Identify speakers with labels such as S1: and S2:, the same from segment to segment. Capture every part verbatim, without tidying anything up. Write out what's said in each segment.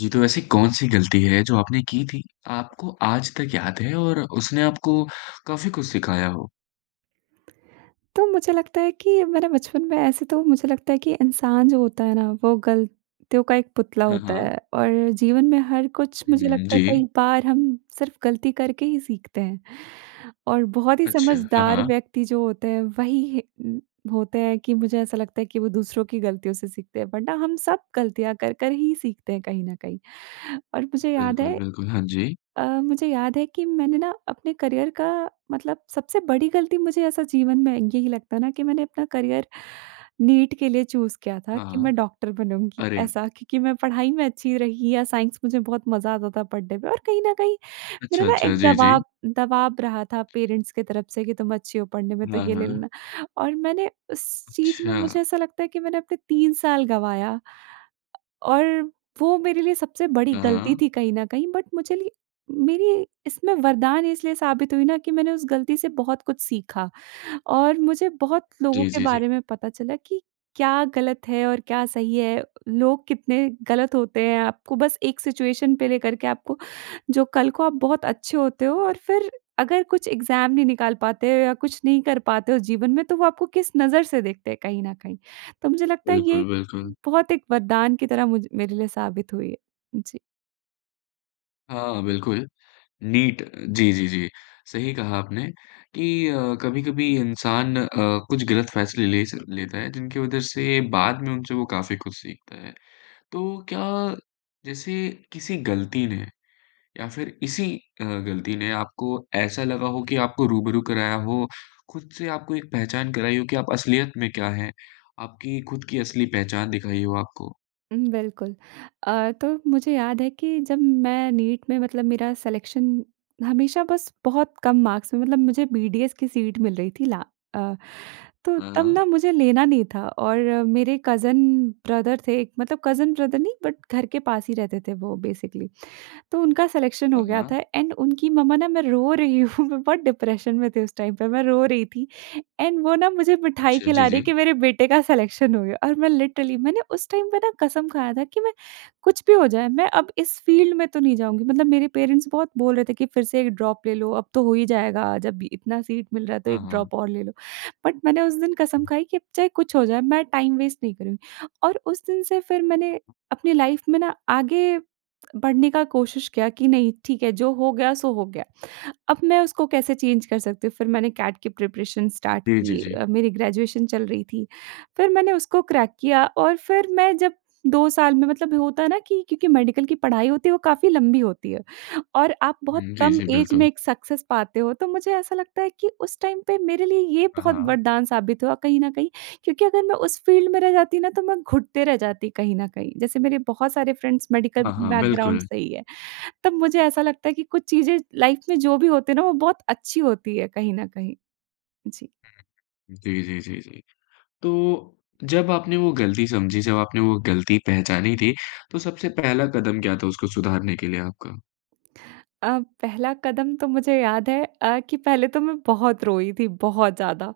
S1: जी तो ऐसी कौन-सी गलती है जो आपने की थी, आपको आज तक याद है और उसने आपको काफ़ी कुछ सिखाया हो?
S2: तो मुझे लगता है कि मेरा बचपन मैं ऐसे तो मुझे लगता है कि इंसान जो होता है ना वो गलतियों का एक पुतला
S1: हाँ,
S2: होता
S1: हाँ।
S2: है और जीवन में हर कुछ
S1: हुँ,
S2: मुझे
S1: हुँ।
S2: लगता है कई
S1: जी।
S2: बार हम सिर्फ़ गलती करके ही सीखते हैं। और बहुत ही
S1: अच्छा। हाँ,
S2: समझदार
S1: हाँ।
S2: व्यक्ति जो होते हैं वही होते हैं कि मुझे ऐसा लगता है कि वो दूसरों की गलतियों से सीखते हैं वरना हम सब गलतियाँ कर-कर ही सीखते हैं कहीं न कहीं। और मुझे याद
S1: बिल्कुल,
S2: है
S1: बिल्कुल। हाँ जी।
S2: अ, मुझे याद है कि मैंने ना अपने करियर का मतलब सबसे बड़ी गलती मुझे ऐसा जीवन में यही लगता है ना कि मैंने अपना करियर नीट के लिए चूज़ किया था
S1: हाँ,
S2: कि
S1: हाँ।
S2: मैं डॉक्टर बनूँगी।
S1: अरे!
S2: ऐसा क्योंकि मैं पढ़ाई में अच्छी रही या साइंस मुझे बहुत मज़ा आता था पढ़ने में और कहीं न कहीं मेरा
S1: अच्छा,
S2: ना
S1: अच्छा।
S2: एक
S1: जी, जी।
S2: दवाब दवाब रहा था पेरेंट्स की तरफ से कि तुम अच्छी हो पढ़ने में तो
S1: हाँ,
S2: ये ले
S1: हाँ।
S2: लेना। और मैंने उस चीज़ में
S1: अच्छा।
S2: मुझे ऐसा लगता है कि मैंने अपने तीन साल गँवाया। अ, और वो मेरे लिए सबसे बड़ी
S1: हाँ,
S2: गलती
S1: हाँ।
S2: थी कहीं न कहीं। बट मुझे ली मेरी इसमें वरदान इसलिए साबित हुई ना कि मैंने उस गलती से बहुत कुछ सीखा। और मुझे बहुत लोगों
S1: जी,
S2: के
S1: जी, जी।
S2: बारे में पता चला कि क्या गलत है और क्या सही है, लोग कितने गलत होते हैं आपको बस एक सिचुएशन पे लेकर के आपको जो कल को आप बहुत अच्छे होते हो और फ़िर अगर कुछ एग्जाम नहीं निकाल पाते हो या कुछ नहीं कर पाते हो जीवन में तो वो आपको किस नज़र से देखते हैं कहीं न कहीं। तो मुझे लगता है ये
S1: बिल्कुल, बिल्कुल।
S2: बहुत एक वरदान की तरह मुझ मेरे लिए साबित हुई है। जी।
S1: हाँ, बिल्कुल। नीट जी, जी, जी। सही कहा आपने, कि अ, कभी-कभी इंसान अ, कुछ गलत फ़ैसले ले स लेता है, जिनकी वजह से बाद में उनसे वो काफ़ी कुछ सीखता है। तो क्या जैसे किसी गलती ने या फिर इसी अ, गलती ने आपको ऐसा लगा हो कि आपको रूबरू कराया हो, खुद से आपको एक पहचान कराई हो कि आप असलियत में क्या हैं, आपकी खुद की असली पहचान दिखाई हो आपको?
S2: हुँ, बिल्कुल। अ, तो मुझे याद है कि जब मैं नीट में मतलब मेरा सिलेक्शन हमेशा बस बहुत कम मार्क्स में मतलब मुझे बीडीएस की सीट मिल रही थी ला अ, तो
S1: हाँ,
S2: तब ना
S1: हाँ।
S2: मुझे लेना नहीं था और मेरे कज़िन ब्रदर थे एक मतलब कज़िन ब्रदर नहीं, बट घर के पास ही रहते थे वो बेसिकली। तो उनका सिलेक्शन हो
S1: हाँ,
S2: गया
S1: हाँ।
S2: था एंड उनकी मम्मा ना मैं रो रही हूँ, मैं बहुत डिप्रेशन में थी उस टाइम पे, मैं रो रही थी, एंड वो ना मुझे मिठाई
S1: अच्छा, जी,
S2: खिला रही है कि
S1: जी।
S2: मेरे बेटे का सिलेक्शन हो गया। और मैं लिटरली मैंने उस टाइम पे ना कसम खाया था कि मैं कुछ भी हो जाए, मैं अब इस फील्ड में तो नहीं जाऊँगी। मतलब मेरे पेरेंट्स बोल रहे थे कि, "फिर से एक ड्रॉप ले लो, अब तो हो ही जाएगा, जब इतना सीट मिल रहा है तो
S1: हाँ,
S2: एक
S1: हाँ।
S2: ड्रॉप और ले लो" बट मैंने उस दिन कसम खाई कि अब चाहे कुछ हो जाए, मैं टाइम वेस्ट नहीं करुँगी। और उस दिन से फिर मैंने अपनी लाइफ़ में ना आगे, बढ़ने का कोशिश किया कि नहीं, ठीक है जो हो गया सो हो गया। अब मैं उसको कैसे चेंज कर सकती हूँ। फिर मैंने कैट की प्रिपरेशन स्टार्ट
S1: जी, जी,
S2: की
S1: जी।
S2: अ, मेरी ग्रेजुएशन चल रही थी। फिर मैंने उसको क्रैक किया और फिर मैं जब दो साल में मतलब होता है ना कि क्योंकि मेडिकल की पढ़ाई होती है, वो काफ़ी लंबी होती है, और आप बहुत
S1: हुँ, जी,
S2: कम
S1: जी,
S2: ऐज में
S1: बिल्कुल।
S2: एक सक्सेस पाते हो। तो मुझे ऐसा लगता है कि उस टाइम पे मेरे लिए ये
S1: हाँ,
S2: बहुत
S1: हाँ।
S2: वरदान साबित हुआ कहीं न कहीं, क्योंकि अगर मैं उस फील्ड में रह जाती ना, तो मैं घुटते रह जाती कहीं न कहीं। जैसे मेरे बहुत सारे फ्रेंड्स मेडिकल
S1: हाँ, हाँ,
S2: बैकग्राउंड
S1: बिल्कुल।
S2: से ही हैं। तब मुझे ऐसा लगता है कि कुछ चीज़ें लाइफ़ में जो भी होते हैं ना, वो बहुत अच्छी होती हैं कहीं न कहीं। जी।
S1: हुँ, हुँ, हुँ। जी, जी, जी, जी। तो, जब आपने वो गलती समझी, जब आपने वो गलती पहचानी थी, तो सबसे पहला कदम क्या था उसको सुधारने के लिए आपका?
S2: अ, पहला कदम तो मुझे याद है अ, कि पहले तो मैं बहुत रोई थी, बहुत ज़्यादा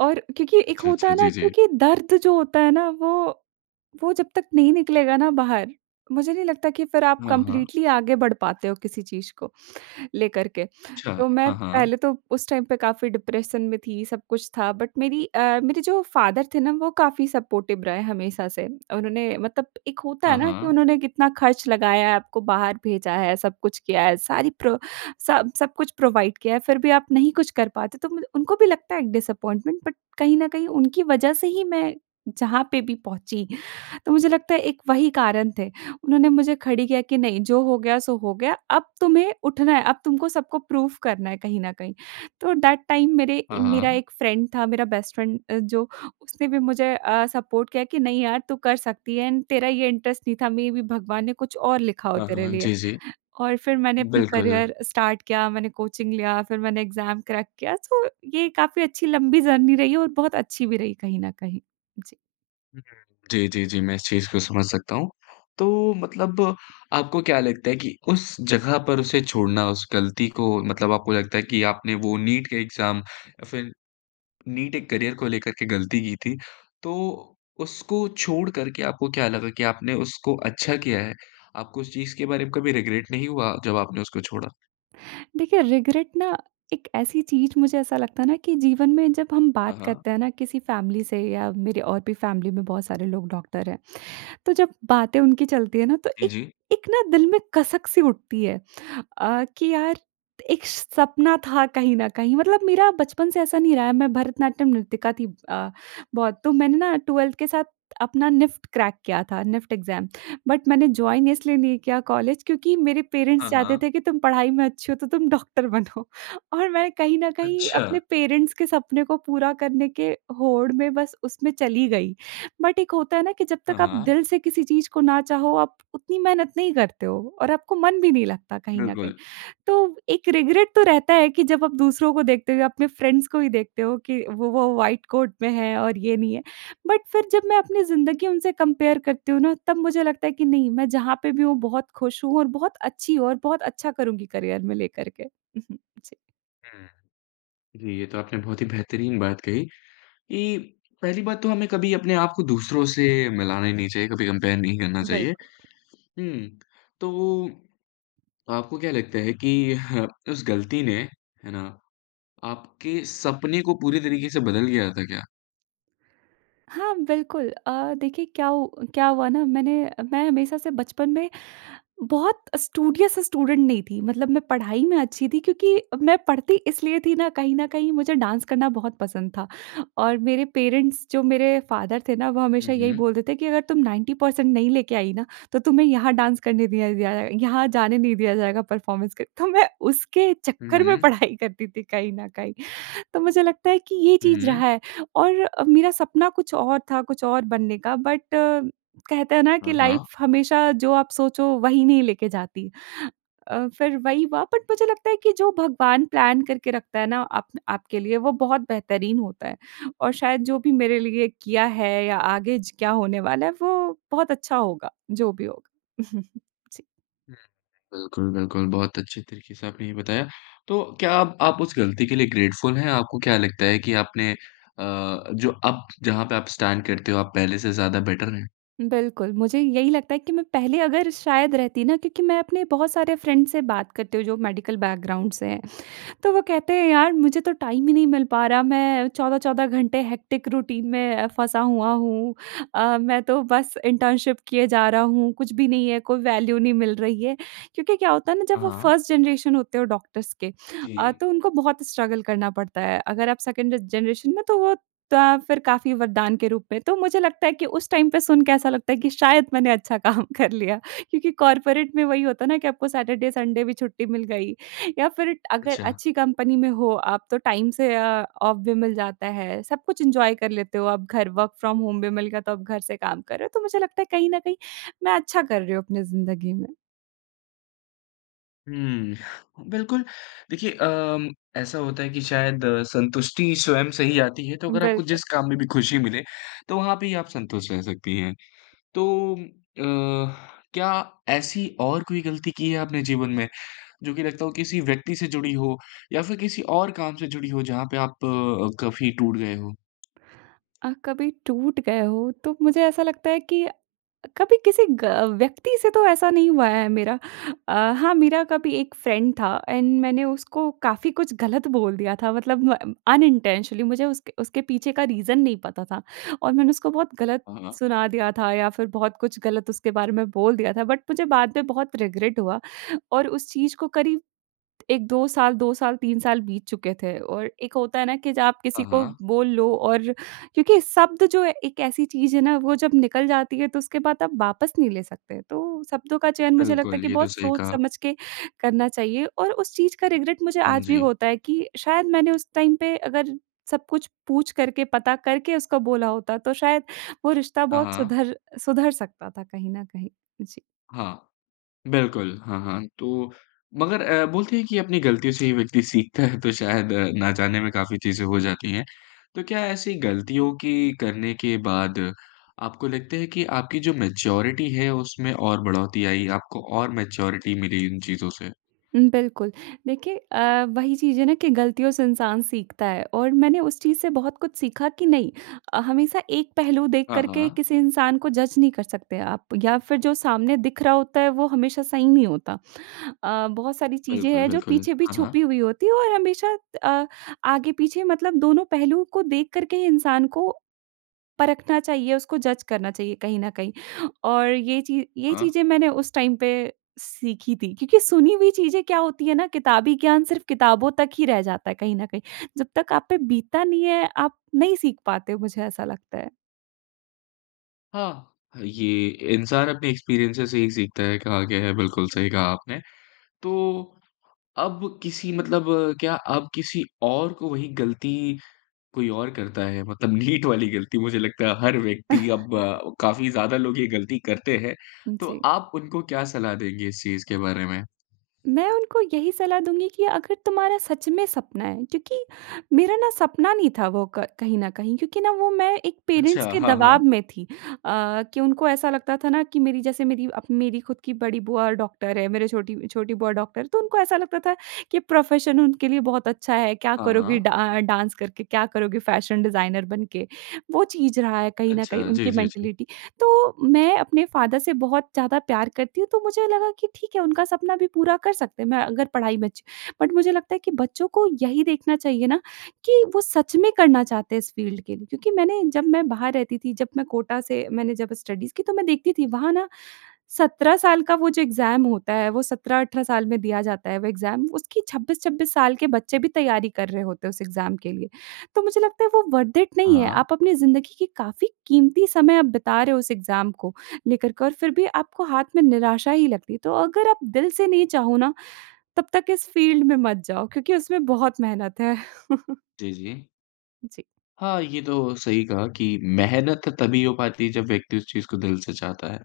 S2: और क्योंकि एक
S1: अच्छा,
S2: होता
S1: अच्छा।
S2: है ना
S1: जी, जी।
S2: क्योंकि दर्द जो होता है ना वो वो जब तक नहीं निकलेगा ना बाहर मुझे नहीं लगता कि फिर आप
S1: हाँ, हाँ।
S2: कम्प्लीटली आगे बढ़ पाते हो किसी चीज़ को लेकर के।
S1: अच्छा।
S2: तो मैं
S1: हाँ, हाँ।
S2: पहले तो उस टाइम पे काफ़ी डिप्रेशन में थी, सब कुछ था बट मेरी अ, मेरे जो फादर थे ना वो काफ़ी सपोर्टिव रहे हमेशा से। उन्होंने मतलब एक होता है
S1: हाँ,
S2: ना कि
S1: हाँ।
S2: उन्होंने कितना खर्च लगाया, आपको बाहर भेजा है, सब कुछ किया है, सारी प्रो स सब कुछ प्रोवाइड किया है, फिर भी आप नहीं कुछ कर पाते तो मतलब उनको भी लगता है एक डिसअपॉइंटमेंट, बट कहीं न कहीं उनकी वजह से ही मैं जहाँ पे भी पहुँची तो मुझे लगता है एक वही कारण थे। उन्होंने मुझे खड़ी किया कि, नहीं जो हो गया, सो हो गया, अब तुम्हें उठना है, अब तुमको सबको प्रूफ करना है कहीं ना कहीं। तो दैट टाइम मेरे
S1: हाँ,
S2: मेरा
S1: हाँ।
S2: एक फ्रेंड था, मेरा बेस्ट फ्रेंड जो उसने भी मुझे अ, सपोर्ट किया कि, "नहीं यार तू कर सकती है। एंड तेरा ये इंटरेस्ट नहीं था मेबी भगवान ने कुछ और लिखा हो
S1: हाँ,
S2: तेरे
S1: हाँ।
S2: लिए।"
S1: जी, जी।
S2: और फिर मैंने अपनी
S1: बिल्कुल।
S2: करियर स्टार्ट किया, मैंने कोचिंग लिया फिर मैंने एग्ज़ाम क्रैक किया सो ये काफ़ी अच्छी लंबी जर्नी रही और बहुत अच्छी भी रही कहीं न कहीं। जी।
S1: हुँ, हुँ। जी, जी, जी मैं इस चीज़ को समझ सकता हूँ। तो मतलब आपको क्या लगता है कि उस जगह पर उसे छोड़ना उस गलती को मतलब आपको लगता है कि आपने वो नीट के एग्ज़ाम या फ़िर नीट एक करियर को लेकर के गलती की थी। तो उसको छोड़ कर के आपको क्या लगा कि आपने उसको अच्छा किया है? आपको उस चीज़ के बारे में कभी रिग्रेट नहीं हुआ जब आपने उसको छोड़ा?
S2: देखिए रिग्रेट ना एक ऐसी चीज़ मुझे ऐसा लगता है ना कि जीवन में जब हम
S1: हाँ,
S2: बात
S1: हाँ।
S2: करते हैं ना किसी फैमिली से या मेरे और भी फैमिली में बहुत सारे लोग डॉक्टर हैं। तो जब बातें उनकी चलती है ना तो
S1: जी,
S2: एक
S1: जी।
S2: एक ना दिल में कसक सी उठती है। अ, कि यार एक श सपना था कहीं न कहीं मतलब मेरा बचपन से ऐसा नहीं रहा है। मैं भरतनाट्यम नृतिका थी अ, बहुत। तो मैंने ना ट्वेल्थ के साथ अपना निफ्ट क्रैक किया था, निफ्ट एग्ज़ाम। बट मैंने जॉइन इसलिए नहीं किया कॉलेज क्योंकि मेरे पेरेंट्स
S1: हाँ,
S2: चाहते
S1: हाँ।
S2: थे कि तुम पढ़ाई में अच्छी हो तो तुम डॉक्टर बनो और मैं कहीं न कहीं अपने
S1: अच्छा।
S2: पेरेंट्स के सपने को पूरा करने के होड़ में बस उसमें चली गई। बट एक होता है ना कि जब
S1: हाँ,
S2: तक आप
S1: हाँ।
S2: दिल से किसी चीज़ को ना चाहो आप उतनी मेहनत नहीं करते हो और आपको मन भी नहीं लगता कहीं न कहीं।
S1: बिल्कुल।
S2: तो व एक रिग्रेट तो रहता है कि जब आप दूसरों को देखते हो या अपने फ्रेंड्स को ही देखते हो कि वो वो व्हाइट कोट में है और ये नहीं है। बट फ़िर जब मैं अपनी जिंदगी उनसे कंपेयर करती हूँ ना तब मुझे लगता है कि नहीं, मैं जहाँ पे भी हूँ बहुत खुश हूँ और बहुत अच्छी हूँ और बहुत अच्छा करूँगी करियर में लेकर के। जी।
S1: हुँ। जी, ये तो आपने बहुत ही बेहतरीन बात कही, कि पहली बात तो हमें कभी अपने आप को दूसरों से मिलाना ही नहीं चाहिए, कभी कंपेयर नहीं करना चाहिए।
S2: बिल्क
S1: हुँ। तो वो, आपको क्या लगता है कि ह उस गलती ने, है ना? आपके सपने को पूरे तरीके से बदल गया था क्या?
S2: हाँ, बिल्कुल अ, देखिए क्या उ क्या हुआ ना मैंने मैं हमेशा से बचपन में बहुत स्टूडियस स्टूडेंट नहीं थी मतलब मैं पढ़ाई में अच्छी थी। क्योंकि मैं पढ़ती इसलिए थी ना, कहीं न कहीं मुझे डांस करना बहुत पसंद था और मेरे पेरेंट्स जो मेरे फादर थे ना वो
S1: हुँ,
S2: हमेशा यही
S1: हुँ।
S2: बोलते थे, "कि अगर तुम नाइंटी पर्सेंट नहीं लेके आई ना, तो तुम्हें यहाँ डांस करने दिया ज जाए, यहाँ जाने नहीं दिया जाएगा परफॉर्मेंस के।" तो मैं उसके
S1: हुँ,
S2: चक्कर में
S1: हुँ।
S2: पढ़ाई करती थी कहीं न कहीं। तो मुझे लगता है कि ये
S1: हुँ,
S2: चीज़
S1: हुँ।
S2: रहा है और मेरा सपना कुछ और था, कुछ और बनने का बट कहते हैं ना कि
S1: हाँ,
S2: लाइफ
S1: हाँ।
S2: हमेशा जो आप सोचो वही नहीं लेके जाती। अ, फिर वही हुआ बट मुझे लगता है कि जो भगवान प्लान करके रखता है ना, आप आपके लिए, वो बहुत बेहतरीन होता है और शायद जो भी मेरे लिए किया है या आगे ज क्या होने वाला है, वो बहुत अच्छा होगा, जो भी होगा। जी।
S1: हुँ। बिल्कुल, बिल्कुल। बहुत अच्छे तरीके से आपने ये बताया, तो क्या आप आप उस गलती के लिए ग्रेटफुल हैं? आपको क्या लगता है कि आपने अ, जो अब जहाँ पे आप स्टैंड करते हो, आप पहले से ज़्यादा बेटर है?
S2: बिल्कुल। मुझे यही लगता है कि मैं पहले अगर शायद रहती ना क्योंकि मैं अपने बहुत सारे फ्रेंड्स से बात करती हूँ जो मेडिकल बैकग्राउंड से हैं। तो वो कहते हैं यार मुझे तो टाइम ही नहीं मिल पा रहा, मैं चौदह चौदह घंटे हेक्टिक रूटीन में फँसा हुआ हूँ। अ, मैं तो बस इंटर्नशिप किए जा रहा हूँ, कुछ भी नहीं है, कोई वैल्यू नहीं मिल रही है। क्योंकि क्या होता है ना जब
S1: हाँ,
S2: वो
S1: हाँ।
S2: फर्स्ट जनरेशन होते हो डॉक्टर्स के अ,
S1: जी।
S2: तो उनको बहुत स्ट्रगल करना पड़ता है। अगर आप सेकंड जनरेशन में तो वो त फिर काफ़ी वरदान के रूप में, तो मुझे लगता है कि उस टाइम पे सुन के ऐसा लगता है कि शायद मैंने अच्छा काम कर लिया। क्योंकि कॉर्पोरेट में वही होता है ना कि आपको सैटरडे, संडे भी छुट्टी मिल गई या फिर अगर
S1: अच्छा।
S2: अच्छी कंपनी में हो आप तो टाइम से अ, ऑफ भी मिल जाता है। सब कुछ एन्जॉय कर लेते हो आप घर वर्क फ्रॉम होम भी मिल गया तो आप घर से काम कर रहे हो, तो मुझे लगता है कहीं न कहीं मैं अच्छा कर रही हूँ अपनी ज़िन्दगी में।
S1: हुँ। बिल्कुल। देखिए अम, ऐसा होता है कि शायद संतुष्टि स्वयं से ही आती है, तो अगर आपको
S2: बिल्कुल।
S1: जिस काम में भी खुशी मिले, तो वहाँ पे ही आप संतुष्ट रह सकती हैं। तो अ, क्या ऐसी और कोई गलती की है आपने जीवन में, जो कि लगता हो किसी व्यक्ति से जुड़ी हो या फिर किसी और काम से जुड़ी हो, जहाँ पे आप अ, काफ़ी टूट गए हो?
S2: अ, कभी टूट गए हो, तो मुझे ऐसा लगता है कि कभी किसी ग व्यक्ति से तो ऐसा नहीं हुआ है मेरा। अ, हाँ, मेरा कभी एक फ्रेंड था एंड मैंने उसको काफ़ी कुछ गलत बोल दिया था, मतलब म अनइंटेंशनली। मुझे उसके उसके पीछे का रीज़न नहीं पता था और मैंने उसको बहुत गलत
S1: हाँ, हाँ।
S2: सुना दिया था या फिर बहुत कुछ गलत उसके बारे में बोल दिया था बट मुझे बाद में बहुत रिग्रेट हुआ और उस चीज़ को करीब एक दो साल दो साल, तीन साल बीत चुके थे और एक होता है ना कि जब आप
S1: हाँ,
S2: किसी को
S1: हाँ।
S2: बोल लो और क्योंकि शब्द जो है एक ऐसी चीज़ है ना, वो जब निकल जाती है, तो उसके बाद आप वापस नहीं ले सकते। तो शब्दों का चयन मुझे लगता है
S1: बिल्कुल,
S2: कि
S1: ये तो
S2: बहुत
S1: सही
S2: सोच
S1: कहा।
S2: समझ के करना चाहिए और उस चीज़ का रिग्रेट मुझे
S1: हाँ
S2: आज भी
S1: जी।
S2: होता है कि शायद मैंने उस टाइम पे अगर सब कुछ पूछ करके, पता करके उसको बोला होता, तो शायद वो रिश्ता
S1: हाँ,
S2: बहुत
S1: हाँ।
S2: सुधर सुधर सकता था कहीं न कहीं। जी।
S1: हाँ। बिल्कुल। हाँ, हाँ, तो मगर अ, बोलते हैं कि अपनी गलतियों से ही व्यक्ति सीखता है, तो शायद ना जाने में काफ़ी चीज़ें हो जाती हैं। तो क्या ऐसी गलतियों की करने के बाद आपको लगता है कि आपकी जो मैच्योरिटी है, उसमें और बढ़ोतरी आई, आपको और मैच्योरिटी मिली इन चीज़ों से?
S2: उम, बिल्कुल। देखिए अ, वही चीज़ है ना कि गलतियों से इंसान सीखता है और मैंने उस चीज़ से बहुत कुछ सीखा कि नहीं अ, हमेशा एक पहलू देख
S1: हाँ,
S2: कर के
S1: हाँ।
S2: किसी इंसान को जज नहीं कर सकते आप या फिर जो सामने दिख रहा होता है, वो हमेशा सही नहीं होता। अ, बहुत सारी चीज़ें
S1: बिल्कुल,
S2: हैं, जो
S1: बिल्कुल।
S2: पीछे भी
S1: हाँ, हाँ।
S2: छुपी हुई होती हैं और हमेशा अ, आगे-पीछे मतलब दोनों पहलूओं को देख कर के ही इंसान को परखना चाहिए, उसको जज करना चाहिए कहीं न कहीं और ये चीज़ ये
S1: हाँ।
S2: चीज़ें मैंने उस टाइम पे सीखी थी क्योंकि सुनी हुई चीज़ें क्या होती हैं ना, किताबी ज्ञान सिर्फ़ किताबों तक ही रह जाता है कहीं न कहीं। जब तक आप पे बीतता नहीं है, आप नहीं सीख पाते हो, मुझे ऐसा लगता है।
S1: हाँ। ये इंसान अपने एक्सपीरियंसेज़ से ही सीखता है कहा गया है बिल्कुल सही कहा आपने। तो अब किसी मतलब क्या अब किसी और को वही गलती, कोई और करता है मतलब नीट वाली गलती। मुझे लगता है हर व्यक्ति अब अ, काफ़ी ज़्यादा लोग ये गलती करते हैं। तो
S2: जी।
S1: आप उनको क्या सलाह देंगे इस चीज़ के बारे में?
S2: मैं उनको यही सलाह दूँगी कि अगर तुम्हारा सच में सपना है क्योंकि मेरा ना सपना नहीं था वो क कहीं न कहीं। क्योंकि ना वो मैं एक पेरेंट्स
S1: अच्छा।
S2: के
S1: हाँ, हाँ।
S2: दवाब में थी। अ, कि उनको ऐसा लगता था ना कि मेरी जैसे मेरी अब मेरी ख़द की बड़ी बुआ डॉक्टर है। मेरे छोटी छोटी बुआ डॉक्टर है। तो उनको ऐसा लगता था कि प्रोफेशन उनके लिए बहुत अच्छा है, क्या
S1: हाँ,
S2: करोगी
S1: हाँ।
S2: डा डांस करके क्या करोगी फैशन डिज़ाइनर बनके। वो चीज़ रहा है कहीं न कहीं
S1: अच्छा। जी,
S2: उनकी
S1: जी, जी।
S2: मेंटालिटी। तो मैं अपने फादर से बहुत ज़्यादा प्यार करती हूँ तो मुझे लगा कि ठीक है उनका सपना भी पूरा कर सकते हैं मैं अगर पढ़ाई में अच्छी। बट मुझे लगता है कि बच्चों को यही देखना चाहिए ना कि वो सच में करना चाहते हैं इस फील्ड के लिए। क्योंकि मैंने जब मैं बाहर रहती थी जब मैं कोटा से मैंने जब स्टडीज की तो मैं देखती थी वहाँ ना सत्रह साल का वो जो एग्जाम होता है। वो सत्रह-अठारह साल में दिया जाता है वो सत्रह-अठारह एग्जाम उसकी छब्बीस-छब्बीस साल के बच्चे भी तैयारी कर रहे होते हैं उस एग्जाम के लिए। तो मुझे लगता है वो वर्थ इट नहीं है।
S1: हाँ।
S2: आप अपनी जिंदगी की काफ़ी कीमती समय आप बिता रहे हो उस एग्जाम को लेकर के। और फ़िर भी आपको हाथ में निराशा ही लगती है। तो अगर आप दिल से नहीं चाहो ना तब तक इस फील्ड में मत जाओ क्योंकि उसमें बहुत मेहनत है।
S1: जी, जी।
S2: जी।
S1: हाँ, ये तो सही कहा कि मेहनत तभी हो पाती है जब व्यक्ति उस चीज़ को दिल से चाहता है।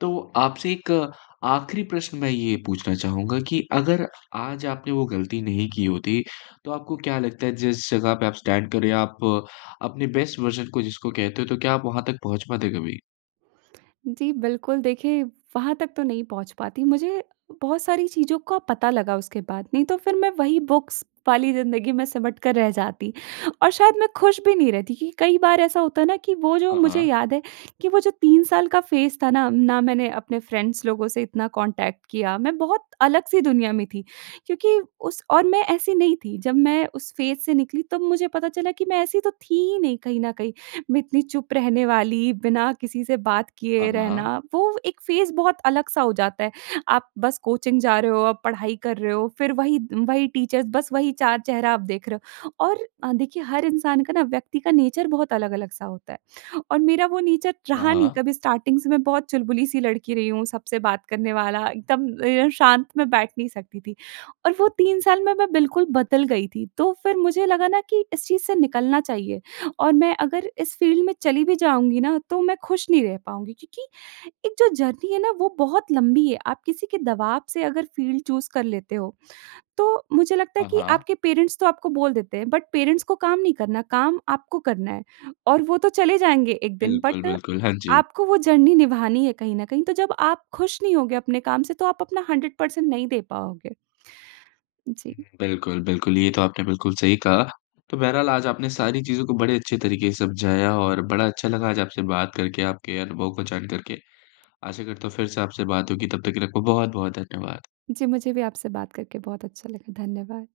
S1: तो आपसे एक आखिरी प्रश्न मैं ये पूछना चाहूँगा कि अगर आज आपने वो गलती नहीं की होती, तो आपको क्या लगता है जिस जगह पे आप स्टैंड कर रहीं हैं आप अपने बेस्ट वर्जन को जिसको कहते हो तो क्या आप वहाँ तक पहुँच पाते कभी?
S2: जी बिल्कुल देखिए वहाँ तक तो नहीं पहुँच पाती, मुझे बहुत सारी चीज़ों का पता लगा उसके बाद नहीं तो फ़िर मैं वही बुक्स वाली ज़िंदगी में सिमट कर रह जाती और शायद मैं खुश भी नहीं रहती कि कई बार ऐसा होता है ना कि वो जो
S1: हाँ,
S2: मुझे
S1: हाँ।
S2: याद है कि वो जो तीन साल का फेज़ था ना, ना मैंने अपने फ्रेंड्स लोगों से इतना कॉन्टैक्ट किया मैं बहुत अलग-सी दुनिया में थी। क्योंकि उस और मैं ऐसी नहीं थी जब मैं उस फेज़ से निकली तब मुझे पता चला कि मैं ऐसी तो थी ही नहीं कहीं न कहीं। मैं इतनी चुप रहने वाली बिना किसी से बात किए
S1: हाँ, हाँ।
S2: रहना वो एक फेज़ बहुत अलग सा हो जाता है आप बस कोचिंग जा रहे हो आप पढ़ाई कर रहे हो फ़िर वही वही टीचर्स बस वही चार चेहरा आप देख रहे हो। और अ, देखिए हर इंसान का ना व्यक्ति का नेचर बहुत अलग-अलग सा होता है और मेरा वो नेचर
S1: हाँ,
S2: रहा नहीं
S1: हाँ।
S2: कभी स्टार्टिंग से मैं बहुत चुलबुली सी लड़की रही हूँ सबसे बात करने वाला एकदम अ, शांत मैं बैठ नहीं सकती थी और वो तीन साल में मैं बिल्कुल बदल गई थी। तो फ़िर मुझे लगा ना कि इस चीज़ से निकलना चाहिए और मैं अगर इस फील्ड में चली भी जाऊँगी ना तो मैं खुश नहीं रह पाऊँगी। क्योंकि एक जो जर्नी है ना वो बहुत लंबी है आप किसी के दबाव से अगर फील्ड चूज़ कर लेते हो, तो मुझे लगता है
S1: हाँ,
S2: कि
S1: हाँ।
S2: आपके पेरेंट्स तो आपको बोल देते हैं। बट पेरेंट्स को काम नहीं करना काम आपको करना है। और वो तो चले जाएँगे एक दिन
S1: बिल्कुल,
S2: बट
S1: बिल्कुल हाँ जी।
S2: आपको वो जर्नी निभानी है कहीं न कहीं तो जब आप खुश नहीं होंगे अपने काम से तो आप अपना हंड्रेड पर्सेंट नहीं दे पाओगे। जी।
S1: हुँ, बिल्कुल, बिल्कुल ये तो आपने बिल्कुल सही कहा। तो बहरहाल आज आपने सारी चीज़ों को बड़े अच्छे तरीके से समझाया और बड़ा अच्छा लगा आज आपसे बात करके आपके अनुभव को जान करके। आशा करता हूँ फ़िर से आपसे बात होगी। तब तक के लिए आपका बहुत-बहुत धन्यवाद।
S2: जी मुझे भी आपसे बात करके बहुत अच्छा लगा। धन्यवाद।